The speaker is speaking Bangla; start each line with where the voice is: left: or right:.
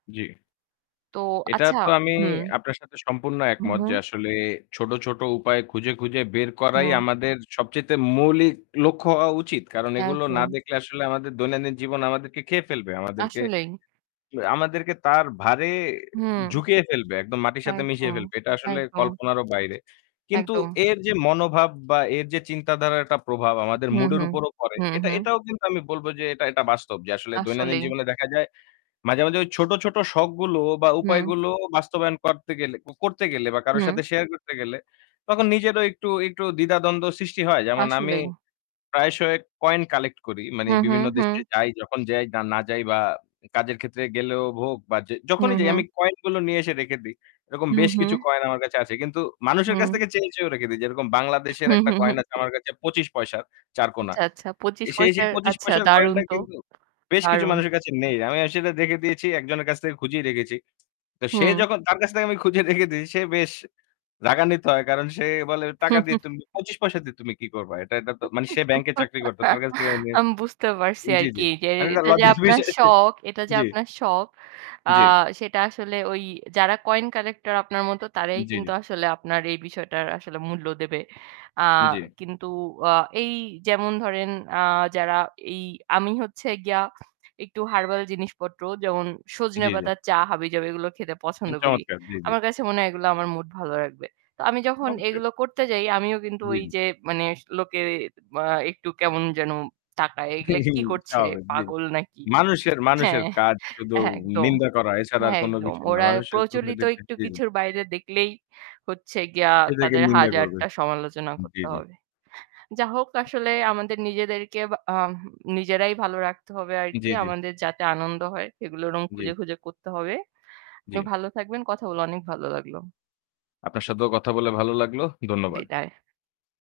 left: জ্বী।
right: তো
left: এটা
right: আচ্ছা
left: তো আমি
right: হুম।
left: আপনার সাথে সম্পূর্ণ
right: হু,
left: একমত যে
right: হু।
left: আসলে ছোট, ছোট উপায় খুঁজে, খুঁজে বের করাই
right: হুম।
left: আমাদের সবচাইতে মৌলিক লক্ষ্য হওয়া উচিত। কারণ এগুলো না
right: একদম।
left: দেখলে আসলে আমাদের দৈনন্দিন জীবন আমাদেরকে খেয়ে ফেলবে। আমাদেরকে
right: আসলেই।
left: কি ব আমাদেরকে তার ভারে
right: হুম।
left: ঝুকিয়ে ফেলবে। একদম মাটির সাথে মিশিয়ে
right: একদম,
left: ফেলবে। এটা আসলে
right: একদম।
left: কল্পনারও বাইরে। কিন্তু
right: একদম।
left: এর যে মনোভাব বা এর যে চিন্তাধারার একটা প্রভাব
right: উ
left: আমাদের
right: হু,
left: মুড এর
right: হু।
left: উপরেও পড়ে।
right: হু,
left: এটা
right: হু।
left: এটাও কিন্তু আমি বলবো যে এটা এটা বাস্তব যে আসলে দৈনন্দিন
right: আসলেই।
left: জীবনে দেখা যায় মাঝে, মাঝে ওই ছোট, ছোট শখগুলো বা
right: হুম।
left: উপায়গুলো বাস্তবায়ন করতে গেলে কো করতে গেলে বা কারো
right: হুম।
left: সাথে শেয়ার করতে গেলে তখন নিজেরও একটু একটু দ্বিধাদ্বন্দ্ব সৃষ্টি হয়। যেমন আমি
right: আসলেই।
left: প্রায়শই কয়েন কালেক্ট করি। মানে
right: হুম, হুম।
left: বিভিন্ন দেশে
right: হুম।
left: যাই, যখন যাই না যাই বা কাজের ক্ষেত্রে গেলেও হোক বা যে যখনই
right: হুম,
left: যাই
right: হুম
left: আমি কয়েন গুলো নিয়ে এসে রেখে দেই। এরকম
right: হু,
left: বেশ
right: হু।
left: কিছু কয়েন আমার কাছে আছে। কিন্তু মানুষের কাছ
right: হুম।
left: থেকে চেয়েও, চেয়েও রেখে দেই। যেরকম বাংলাদেশের
right: হু,
left: একটা
right: হু, হু,
left: কয়েন আছে
right: হু।
left: আমার কাছে ২৫ পয়সার ৪ কোণা।
right: আচ্ছা, আচ্ছা ২৫
left: সেই সেই
right: পয়সার,
left: ২৫
right: আচ্ছা
left: পয়সার
right: দারুন
left: কয়েনটা
right: তো।
left: কিন্তু বেশ কিছু
right: দারুন।
left: মানুষের কাছে নেই। আমি আসলে রেখে দিয়েছি। একজনের কাছ থেকে খুঁজিয়ে রেখেছি। তো সে
right: হুম।
left: যখন তার কাছ থেকে আমি খুঁজে রেখে দিয়েছি সে বেশ রাগান্বিত হয়। কারণ সে বলে টাকা দিয়ে তুমি ২৫ পয়সা দিয়ে তুমি কি করবা? এটা এটাতো মানে সে ব্যাংকে চাকরি করত। তার কাছ থেকে আমি
right: আমি বুঝতে পারছি
left: জ্বী,
right: আরকি
left: জ্বী।
right: যে
left: মানে এটা
right: এটা যে
left: লজ্জার
right: আপনার
left: বিষয়
right: শখ। এটা যে
left: জ্বী।
right: আপনার শখ। আ
left: জ্বী।
right: সেটা আসলে ওই যারা কয়েন কালেক্টর আপনার মতো তারাই
left: জ্বী,
right: কিন্তু
left: জ্বী।
right: আসলে আপনার এই বিষয়টার আসলে মূল্য দেবে। আ
left: জ্বী।
right: কিন্তু আ এই যেমন ধরেন আ যারা এই আমি হচ্ছে গিয়া একটু হারবাল জিনিসপত্র যেমন সজনে
left: জ্বী, জ্বী।
right: পাতার চা হাবিজাবি এগুলো খেতে পছন্দ করি।
left: চমৎকার, জ্বী, জ্বী।
right: আমার কাছে মনে হয় এগুলো আমার মুড ভালো রাখবে। তো আমি যখন
left: অবশ্যই।
right: এগুলো করতে যাই আমিও কিন্তু
left: জ্বী,
right: ওই
left: জ্বী।
right: যে মানে লোকে মা একটু কেমন যেন তাকায়। এগুলো কি করছে?
left: স্বাভাবিক জ্বী।
right: পাগল নাকি?
left: মানুষের মানুষের
right: হ্যাঁ
left: কাজ শুধু
right: একদম।
left: নিন্দা করা এছাড়া আর
right: হ্যাঁ
left: কোন
right: একদম।
left: কিছুই না।
right: ওরা
left: মানুষের
right: প্রচলিত
left: সোসাইটিতে
right: একটু
left: জি, জি।
right: কিছুর বাইরে দেখলেই হচ্ছে গিয়ে
left: সেটাকে
right: তাদের
left: নিন্দা করবে।
right: হাজারটা সমালোচনা
left: জ্বী,
right: করতে
left: জ্বী।
right: হবে। যা হোক আসলে আমাদের নিজেদেরকে আম নিজেরাই ভালো রাখতে হবে আরকি।
left: জ্বী, জ্বী।
right: আমাদের যাতে আনন্দ হয় এগুলো এরকম
left: জ্বী।
right: খুঁজে, খুঁজে করতে হবে। আপনি
left: জ্বী।
right: ভালো থাকবেন। কথা বলে অনেক ভালো লাগলো।
left: আপনার সাথেও কথা বলে ভালো লাগল। ধন্যবাদ।
right: বিদায়।